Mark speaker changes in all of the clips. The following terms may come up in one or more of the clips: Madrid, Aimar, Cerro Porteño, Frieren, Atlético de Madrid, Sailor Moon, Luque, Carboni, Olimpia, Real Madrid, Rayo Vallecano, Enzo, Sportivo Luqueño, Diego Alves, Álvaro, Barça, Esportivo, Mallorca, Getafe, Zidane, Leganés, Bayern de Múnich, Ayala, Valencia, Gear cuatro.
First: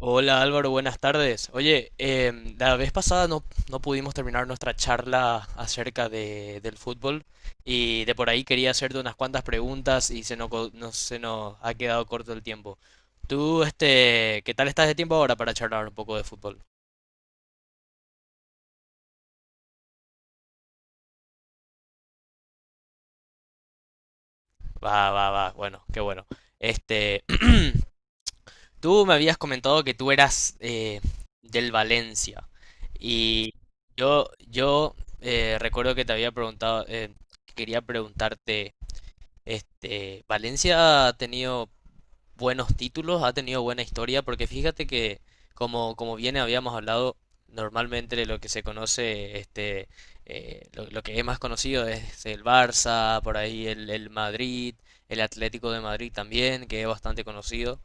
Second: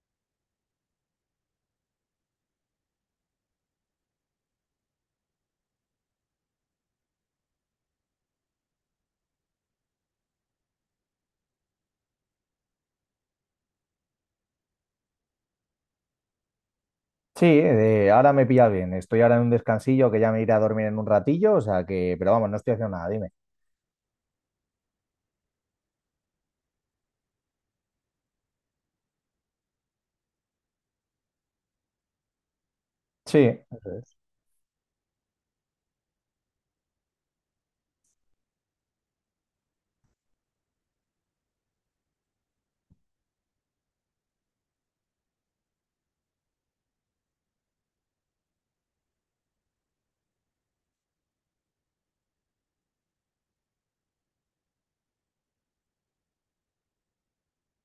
Speaker 1: Hola Álvaro, buenas tardes. Oye, la vez pasada no pudimos terminar nuestra charla acerca del fútbol y de por ahí quería hacerte unas cuantas preguntas y se nos, co- no- se nos ha quedado corto el tiempo. Tú, ¿qué tal estás de tiempo ahora para charlar un poco de fútbol?
Speaker 2: Sí, ahora me pillas bien. Estoy ahora en un descansillo que ya me iré a dormir en un ratillo, o sea que, pero vamos, no estoy haciendo nada, dime.
Speaker 1: Va, va, va, bueno, qué bueno. Este, tú me habías comentado que tú eras del Valencia
Speaker 2: Sí.
Speaker 1: y
Speaker 2: Eso es.
Speaker 1: yo recuerdo que te había preguntado, quería preguntarte... Valencia ha tenido buenos títulos, ha tenido buena historia, porque fíjate que, como bien habíamos hablado, normalmente de lo que se conoce, lo que es más conocido es el Barça, por ahí el Madrid, el Atlético de Madrid también, que es bastante conocido.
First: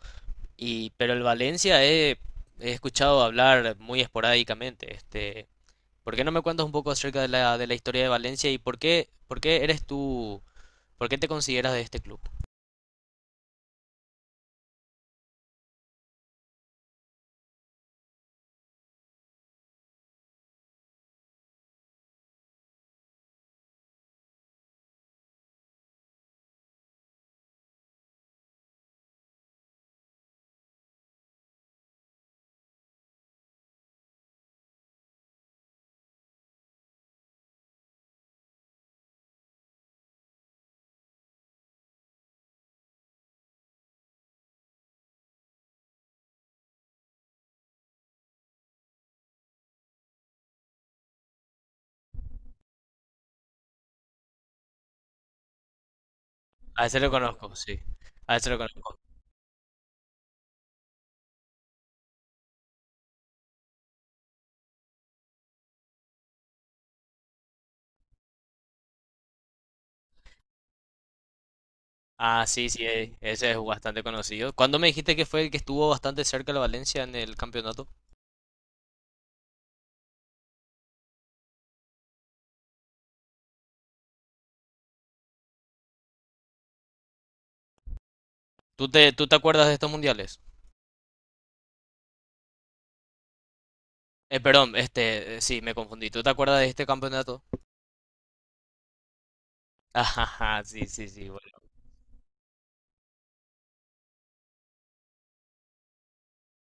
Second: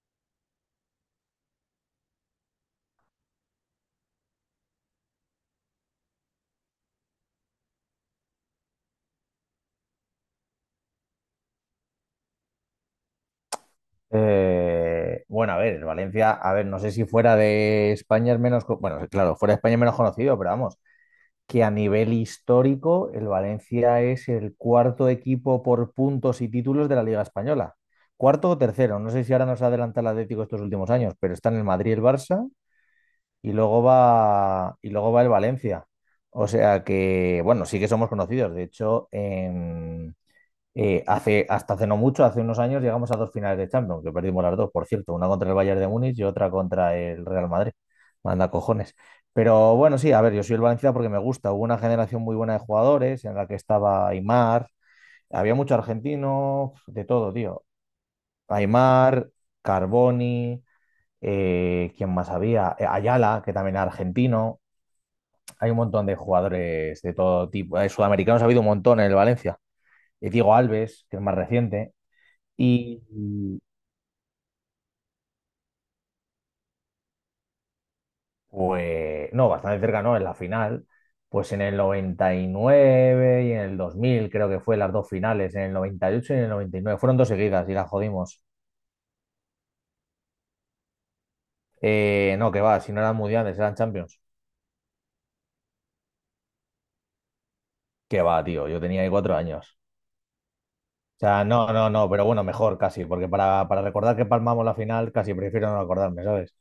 Speaker 1: Pero el he escuchado hablar muy esporádicamente. ¿Por qué no me cuentas un poco acerca de de la historia de Valencia y por qué eres tú, por qué te consideras de este club?
Speaker 2: Bueno, a ver, el Valencia, a ver, no sé si fuera de España es menos, bueno, claro, fuera de España es menos conocido, pero vamos, que a nivel histórico el Valencia es el cuarto equipo por puntos y títulos de la Liga Española. Cuarto o tercero, no sé si ahora nos adelanta el Atlético estos últimos años, pero están el Madrid y el Barça y luego va el Valencia. O sea que, bueno, sí que somos conocidos. De hecho, hace, hasta hace no mucho, hace unos años, llegamos a dos finales de Champions, que perdimos las dos, por cierto, una contra el Bayern de Múnich y otra contra el Real Madrid. Manda cojones. Pero bueno, sí, a ver, yo soy el Valencia porque me gusta. Hubo una generación muy buena de jugadores en la que estaba Aimar, había mucho argentino,
Speaker 1: A ese
Speaker 2: de
Speaker 1: lo
Speaker 2: todo,
Speaker 1: conozco,
Speaker 2: tío.
Speaker 1: sí. A ese lo conozco.
Speaker 2: Aimar, Carboni, ¿quién más había? Ayala, que también era argentino. Hay un montón de jugadores de todo tipo. Sudamericanos ha habido un montón en el Valencia. Diego Alves, que es más reciente.
Speaker 1: Ah, sí, sí,
Speaker 2: Y,
Speaker 1: ese es
Speaker 2: y,
Speaker 1: bastante conocido. ¿Cuándo me dijiste que fue el que estuvo bastante cerca de la Valencia en el campeonato?
Speaker 2: pues, no, bastante cerca, no, en la final. Pues en el 99 y nueve y en el 2000, creo que fue las dos finales, en el 98 y ocho y en el 99. Fueron dos seguidas y las jodimos.
Speaker 1: ¿Tú te acuerdas de estos mundiales?
Speaker 2: No, que va, si no eran mundiales, eran champions.
Speaker 1: Perdón, sí, me confundí. ¿Tú te acuerdas de este campeonato?
Speaker 2: Que va, tío, yo tenía ahí 4 años.
Speaker 1: Ajá, sí, sí,
Speaker 2: O
Speaker 1: sí.
Speaker 2: sea,
Speaker 1: Bueno.
Speaker 2: no, no, no, pero bueno, mejor casi, porque para recordar que palmamos la final, casi prefiero no acordarme, ¿sabes?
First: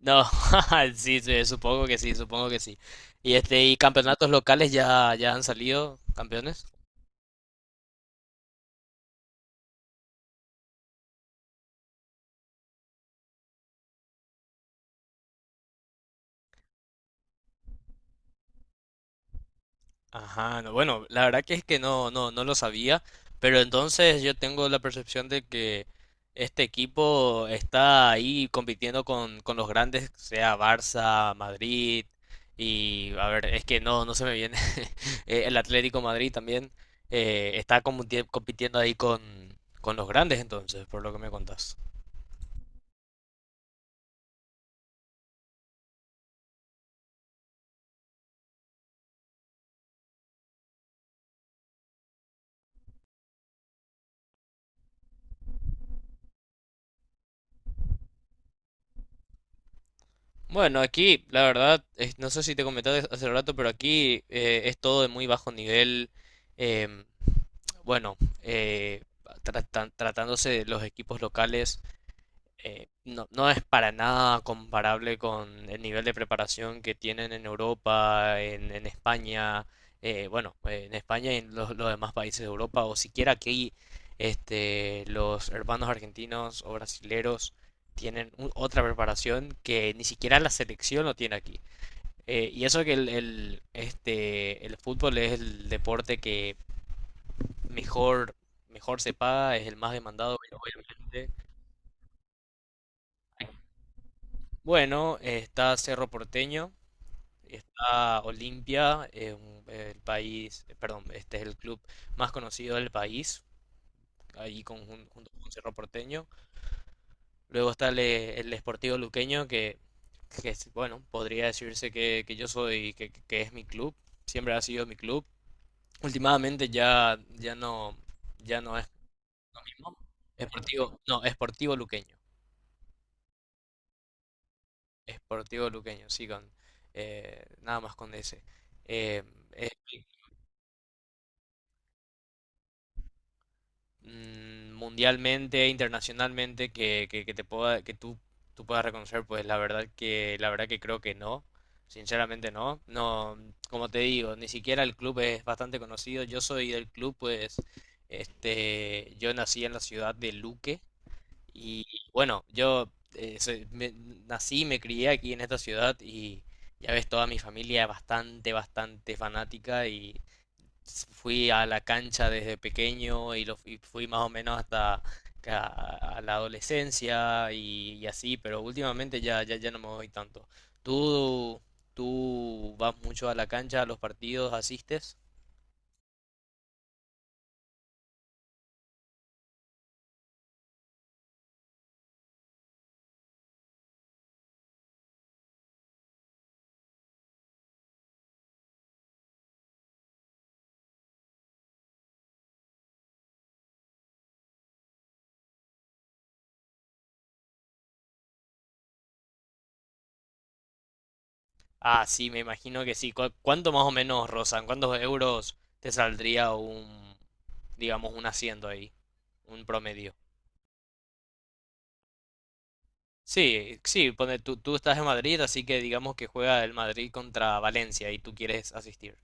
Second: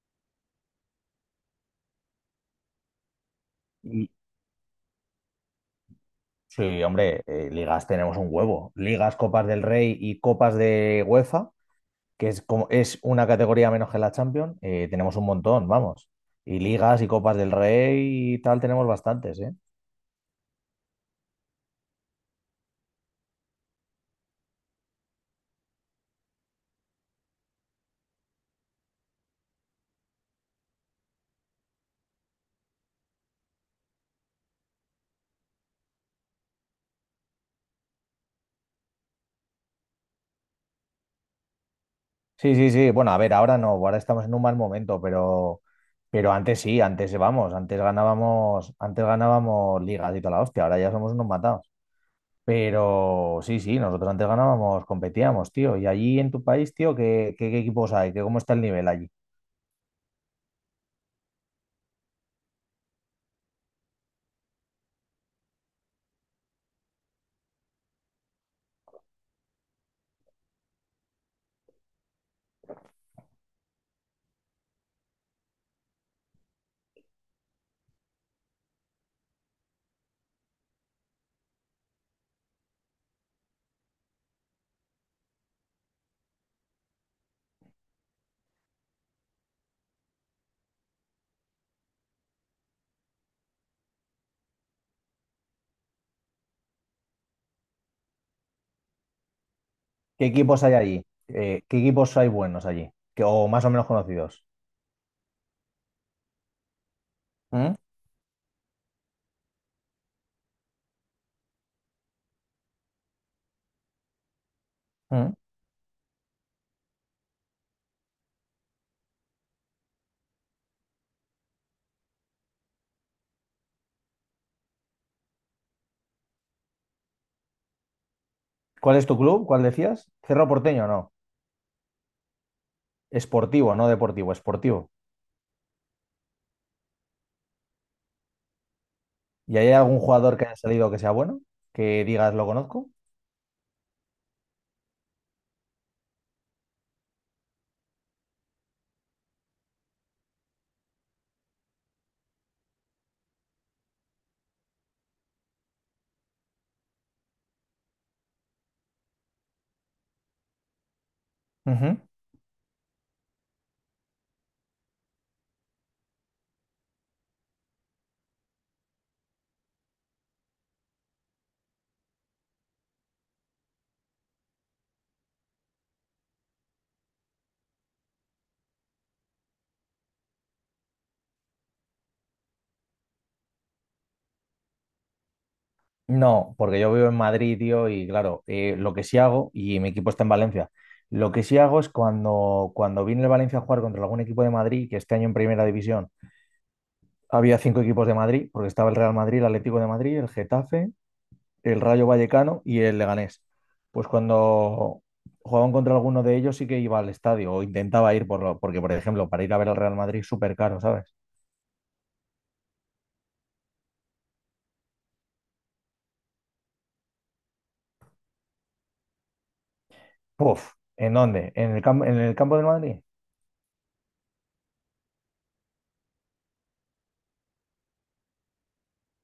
Speaker 1: No, sí, sí, supongo que sí, supongo que sí. ¿Y y
Speaker 2: Y,
Speaker 1: campeonatos locales ya han salido campeones?
Speaker 2: Sí, hombre, ligas tenemos un huevo. Ligas, Copas del Rey y Copas de UEFA, que es como es una categoría menos que la Champions, tenemos un montón, vamos. Y ligas y Copas del Rey y tal tenemos bastantes, ¿eh?
Speaker 1: Ajá, no, bueno, la verdad que es que no, no lo sabía, pero entonces yo tengo la percepción de que este equipo está ahí compitiendo con los grandes, sea Barça, Madrid, y a ver, es que no, no se me viene, el Atlético Madrid también está compitiendo ahí con los grandes entonces, por lo que me contás.
Speaker 2: Sí, sí, sí. Bueno, a ver, ahora no, ahora estamos en un mal momento, pero antes sí, antes vamos, antes ganábamos ligas y toda la hostia, ahora ya somos unos matados. Pero sí, sí, nosotros antes ganábamos, competíamos, tío. Y allí en tu país, tío, qué equipos hay? ¿Qué, cómo está el nivel allí?
Speaker 1: Bueno, aquí la verdad, no sé si te comenté hace rato, pero aquí es todo de muy bajo nivel. Bueno, eh, tratándose de los equipos locales, no es para nada comparable con el nivel de preparación que tienen en Europa, en España, bueno, en España y en los demás países de Europa, o siquiera aquí, los hermanos argentinos o brasileros tienen otra preparación que ni siquiera la selección lo tiene aquí. Y eso que el fútbol es el deporte que mejor, mejor se paga, es el más
Speaker 2: ¿Qué
Speaker 1: demandado,
Speaker 2: equipos hay allí?
Speaker 1: obviamente.
Speaker 2: ¿Qué equipos hay buenos allí? Que, o más o menos conocidos.
Speaker 1: Bueno, está Cerro Porteño,
Speaker 2: ¿Mm?
Speaker 1: está Olimpia, el país, perdón, este es el club más conocido del país, ahí junto
Speaker 2: ¿Mm?
Speaker 1: con Cerro Porteño. Luego está el Sportivo Luqueño, que es, bueno, podría decirse que, que es mi club, siempre ha sido mi club. Últimamente ya no es
Speaker 2: ¿Cuál es
Speaker 1: el
Speaker 2: tu club? ¿Cuál
Speaker 1: mismo.
Speaker 2: decías? Cerro Porteño,
Speaker 1: Sportivo,
Speaker 2: no.
Speaker 1: no, Sportivo Luqueño.
Speaker 2: Esportivo, no deportivo, esportivo.
Speaker 1: Sportivo Luqueño, sí, con nada más con ese. Eh,
Speaker 2: ¿Y
Speaker 1: eh,
Speaker 2: hay algún jugador que haya salido que sea bueno? Que digas, lo conozco.
Speaker 1: mundialmente, internacionalmente, que te pueda, tú puedas reconocer, pues la verdad que creo que no. Sinceramente no. No, como te digo, ni siquiera el club es bastante conocido. Yo soy del club, pues, yo nací en la ciudad de Luque, y
Speaker 2: Ujú.
Speaker 1: bueno, yo eh, soy- me- nací y me crié aquí en esta ciudad y ya ves, toda mi familia es bastante, bastante fanática y fui a la cancha desde pequeño y fui más o menos hasta a la adolescencia y así, pero últimamente ya no me voy tanto. ¿Tú, tú vas mucho a la cancha, a los partidos, asistes?
Speaker 2: No, porque yo vivo en Madrid, tío, y claro, lo que sí hago, y mi equipo está en Valencia, lo que sí hago es cuando vine el Valencia a jugar contra algún equipo de Madrid, que este año en Primera División había cinco equipos de Madrid, porque estaba el Real Madrid, el Atlético de Madrid, el Getafe, el Rayo Vallecano y el Leganés. Pues cuando jugaban contra alguno de ellos sí que iba al estadio o intentaba ir por lo, porque, por ejemplo, para ir a ver al Real Madrid súper caro, ¿sabes?
Speaker 1: Ah, sí, me imagino que sí. ¿Cuánto más o menos rozan? ¿Cuántos euros te saldría un, digamos, un asiento ahí, un promedio?
Speaker 2: Puf, ¿en dónde? ¿En el campo del Madrid?
Speaker 1: Sí, sí, pone, tú estás en Madrid, así que digamos que juega el Madrid contra Valencia y tú quieres asistir.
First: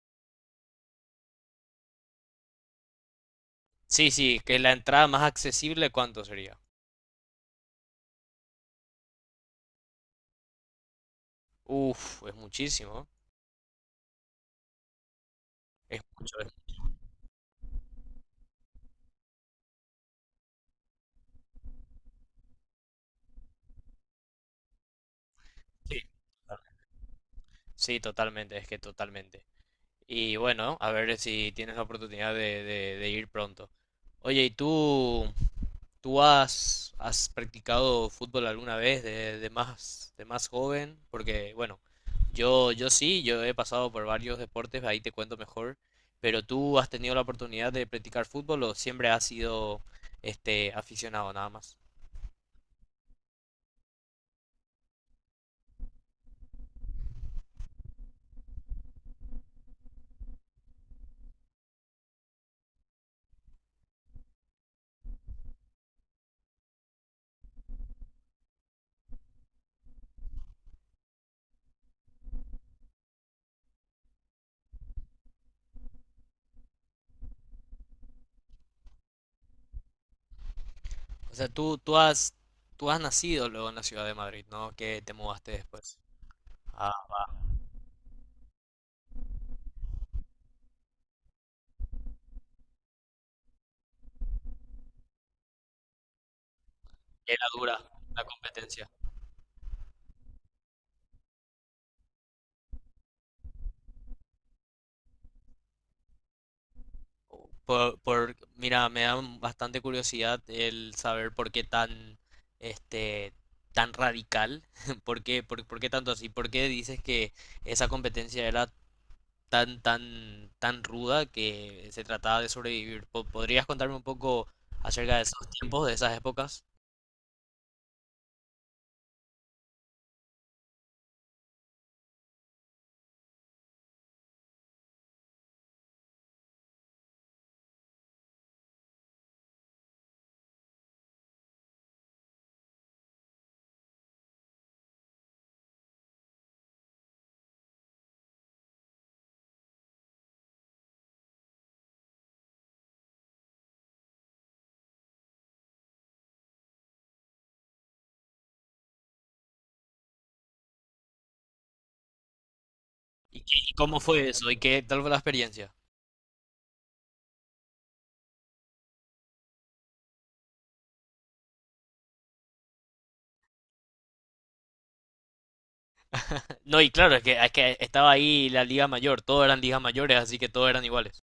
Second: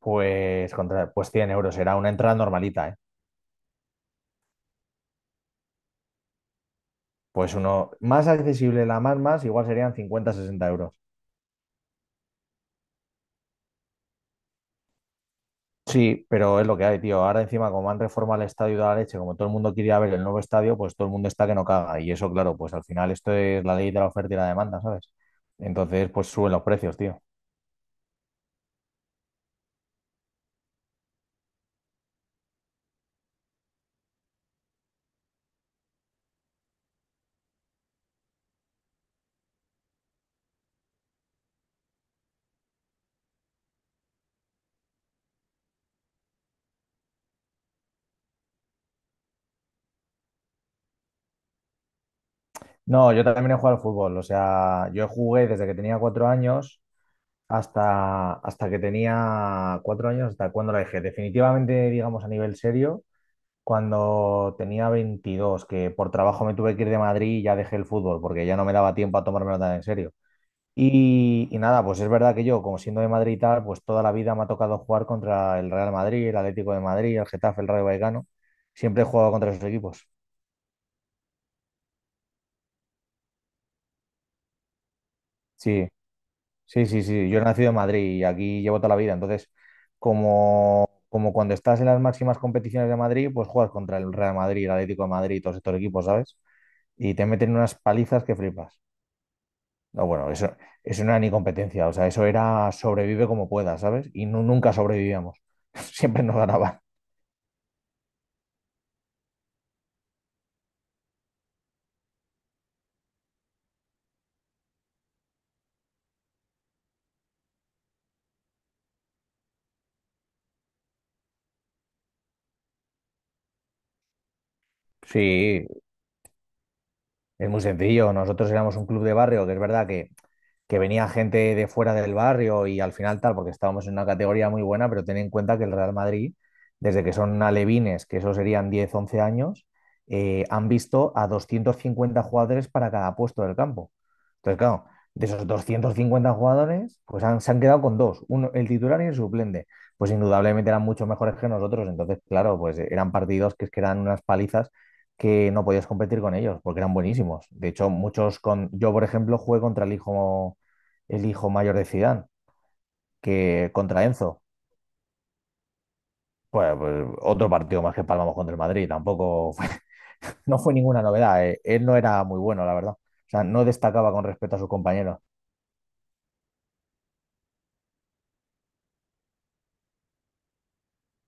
Speaker 2: Pues, contra, pues 100 euros, era una entrada normalita, ¿eh?
Speaker 1: Sí, sí, que la entrada más accesible, ¿cuánto sería?
Speaker 2: Pues uno más accesible, la más más, igual serían 50 60 euros.
Speaker 1: Uf, es muchísimo. Es
Speaker 2: Sí,
Speaker 1: mucho.
Speaker 2: pero es lo que hay, tío. Ahora encima, como han reformado el estadio de la leche, como todo el mundo quiere ver el nuevo estadio, pues todo el mundo está que no caga. Y eso, claro, pues al final esto es la ley de la oferta y la demanda, ¿sabes?
Speaker 1: Sí,
Speaker 2: Entonces, pues suben los
Speaker 1: totalmente.
Speaker 2: precios, tío.
Speaker 1: Sí, totalmente, es que totalmente. Y bueno, a ver si tienes la oportunidad de ir pronto. Oye, ¿y tú has, has practicado fútbol alguna vez de más joven? Porque, bueno, yo sí, yo he pasado por varios deportes, ahí te cuento mejor, pero tú has tenido la oportunidad de practicar fútbol o siempre has sido aficionado nada más.
Speaker 2: No, yo también he jugado al fútbol. O sea, yo jugué desde que tenía 4 años hasta que tenía 4 años, hasta cuando la dejé. Definitivamente, digamos, a nivel serio, cuando tenía 22, que por trabajo me tuve que ir de Madrid y ya dejé el fútbol, porque ya no me daba tiempo a tomármelo tan en serio. Y nada, pues es verdad que yo, como siendo de Madrid y tal, pues toda la vida me ha tocado jugar contra el Real Madrid, el Atlético de Madrid, el Getafe, el Rayo Vallecano. Siempre he jugado contra esos equipos.
Speaker 1: O sea, tú has nacido luego en la ciudad de Madrid, ¿no? Que te mudaste
Speaker 2: Sí,
Speaker 1: después.
Speaker 2: sí,
Speaker 1: Ah,
Speaker 2: sí, sí. Yo he nacido en Madrid y aquí llevo toda la vida. Entonces, como cuando estás en las máximas competiciones de Madrid, pues juegas contra el Real Madrid, el Atlético de Madrid y todos estos equipos, ¿sabes? Y te
Speaker 1: que la
Speaker 2: meten unas
Speaker 1: dura, la
Speaker 2: palizas que flipas.
Speaker 1: competencia.
Speaker 2: No, bueno, eso no era ni competencia. O sea, eso era sobrevive como puedas, ¿sabes? Y nunca sobrevivíamos. Siempre nos ganaban.
Speaker 1: Mira, me da bastante curiosidad el saber por qué tan, este, tan radical, por qué tanto así, por qué dices que esa competencia era tan ruda que se trataba de sobrevivir. ¿Podrías contarme un poco acerca de esos
Speaker 2: Sí,
Speaker 1: tiempos, de esas épocas?
Speaker 2: es muy sencillo. Nosotros éramos un club de barrio, que es verdad que venía gente de fuera del barrio y al final tal, porque estábamos en una categoría muy buena, pero ten en cuenta que el Real Madrid, desde que son alevines, que eso serían 10 11 años, han visto a 250 jugadores para cada puesto del campo. Entonces, claro, de esos 250 jugadores, pues han, se han quedado con dos, uno, el titular y el suplente. Pues indudablemente eran mucho mejores que nosotros, entonces, claro, pues eran partidos que, es que eran unas palizas que no podías competir con ellos, porque eran buenísimos. De hecho, muchos con... Yo, por ejemplo, jugué contra el hijo mayor de Zidane,
Speaker 1: ¿Y,
Speaker 2: que
Speaker 1: y cómo
Speaker 2: contra
Speaker 1: fue
Speaker 2: Enzo,
Speaker 1: eso? ¿Y qué tal fue la experiencia?
Speaker 2: pues, otro partido más que palmamos contra el Madrid, tampoco no fue ninguna novedad. Él no era muy bueno, la verdad. O sea, no destacaba con respecto a sus compañeros.
Speaker 1: No, y claro, es que estaba ahí la Liga Mayor, todos eran ligas mayores, así que todos eran iguales.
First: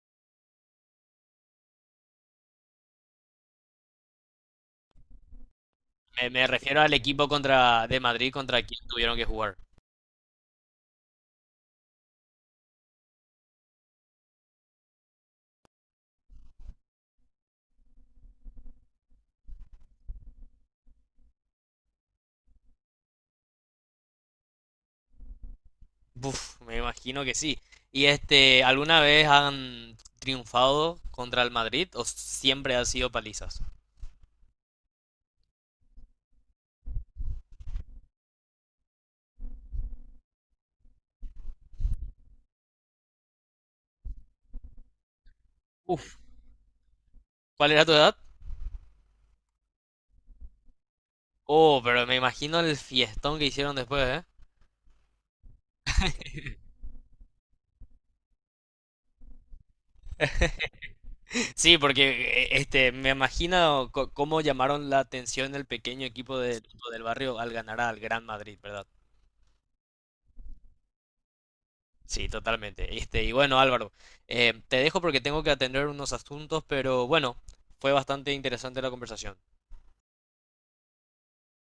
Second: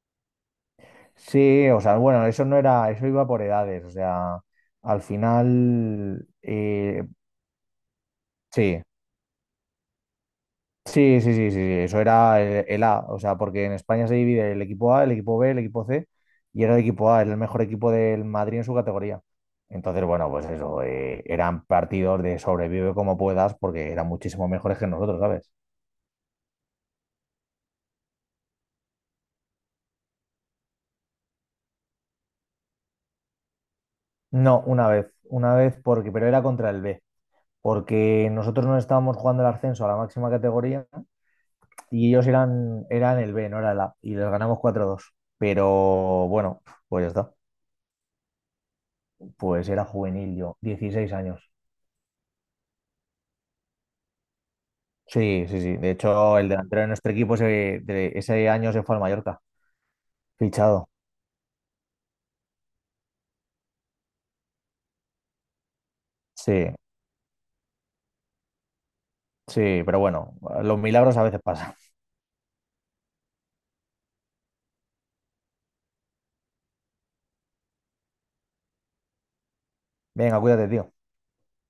Speaker 2: Sí, o sea, bueno, eso no era, eso iba por edades, o sea, al final,
Speaker 1: Me refiero al equipo contra, de Madrid contra
Speaker 2: sí,
Speaker 1: quien tuvieron que jugar.
Speaker 2: sí, sí, sí, sí, sí, eso era el, A, o sea, porque en España se divide el equipo A, el equipo B, el equipo C, y era el equipo A, era el mejor equipo del Madrid en su categoría. Entonces, bueno, pues eso, eran partidos de sobrevive como puedas, porque eran muchísimo mejores que nosotros, ¿sabes?
Speaker 1: Buf, me imagino que sí. ¿Y alguna vez han triunfado contra el Madrid o siempre han sido palizas?
Speaker 2: No, una vez, porque, pero era contra el B, porque nosotros no estábamos jugando el ascenso a la máxima categoría y ellos eran el B, no era el A, y les ganamos 4-2. Pero
Speaker 1: Uf,
Speaker 2: bueno, pues ya está,
Speaker 1: ¿cuál era tu edad?
Speaker 2: pues era juvenil yo, 16 años.
Speaker 1: Oh, pero me imagino el fiestón que hicieron después, ¿eh?
Speaker 2: Sí, sí, sí. De hecho, el delantero de nuestro equipo ese, de ese año se fue al Mallorca, fichado.
Speaker 1: Sí, porque me imagino cómo llamaron la atención del pequeño equipo
Speaker 2: Sí,
Speaker 1: del, del barrio al ganar al Gran Madrid, ¿verdad?
Speaker 2: sí, pero bueno, los milagros a veces pasan.
Speaker 1: Sí, totalmente. Este, y bueno, Álvaro, te dejo porque tengo que atender unos asuntos, pero bueno, fue bastante interesante la conversación.
Speaker 2: Venga, cuídate, tío.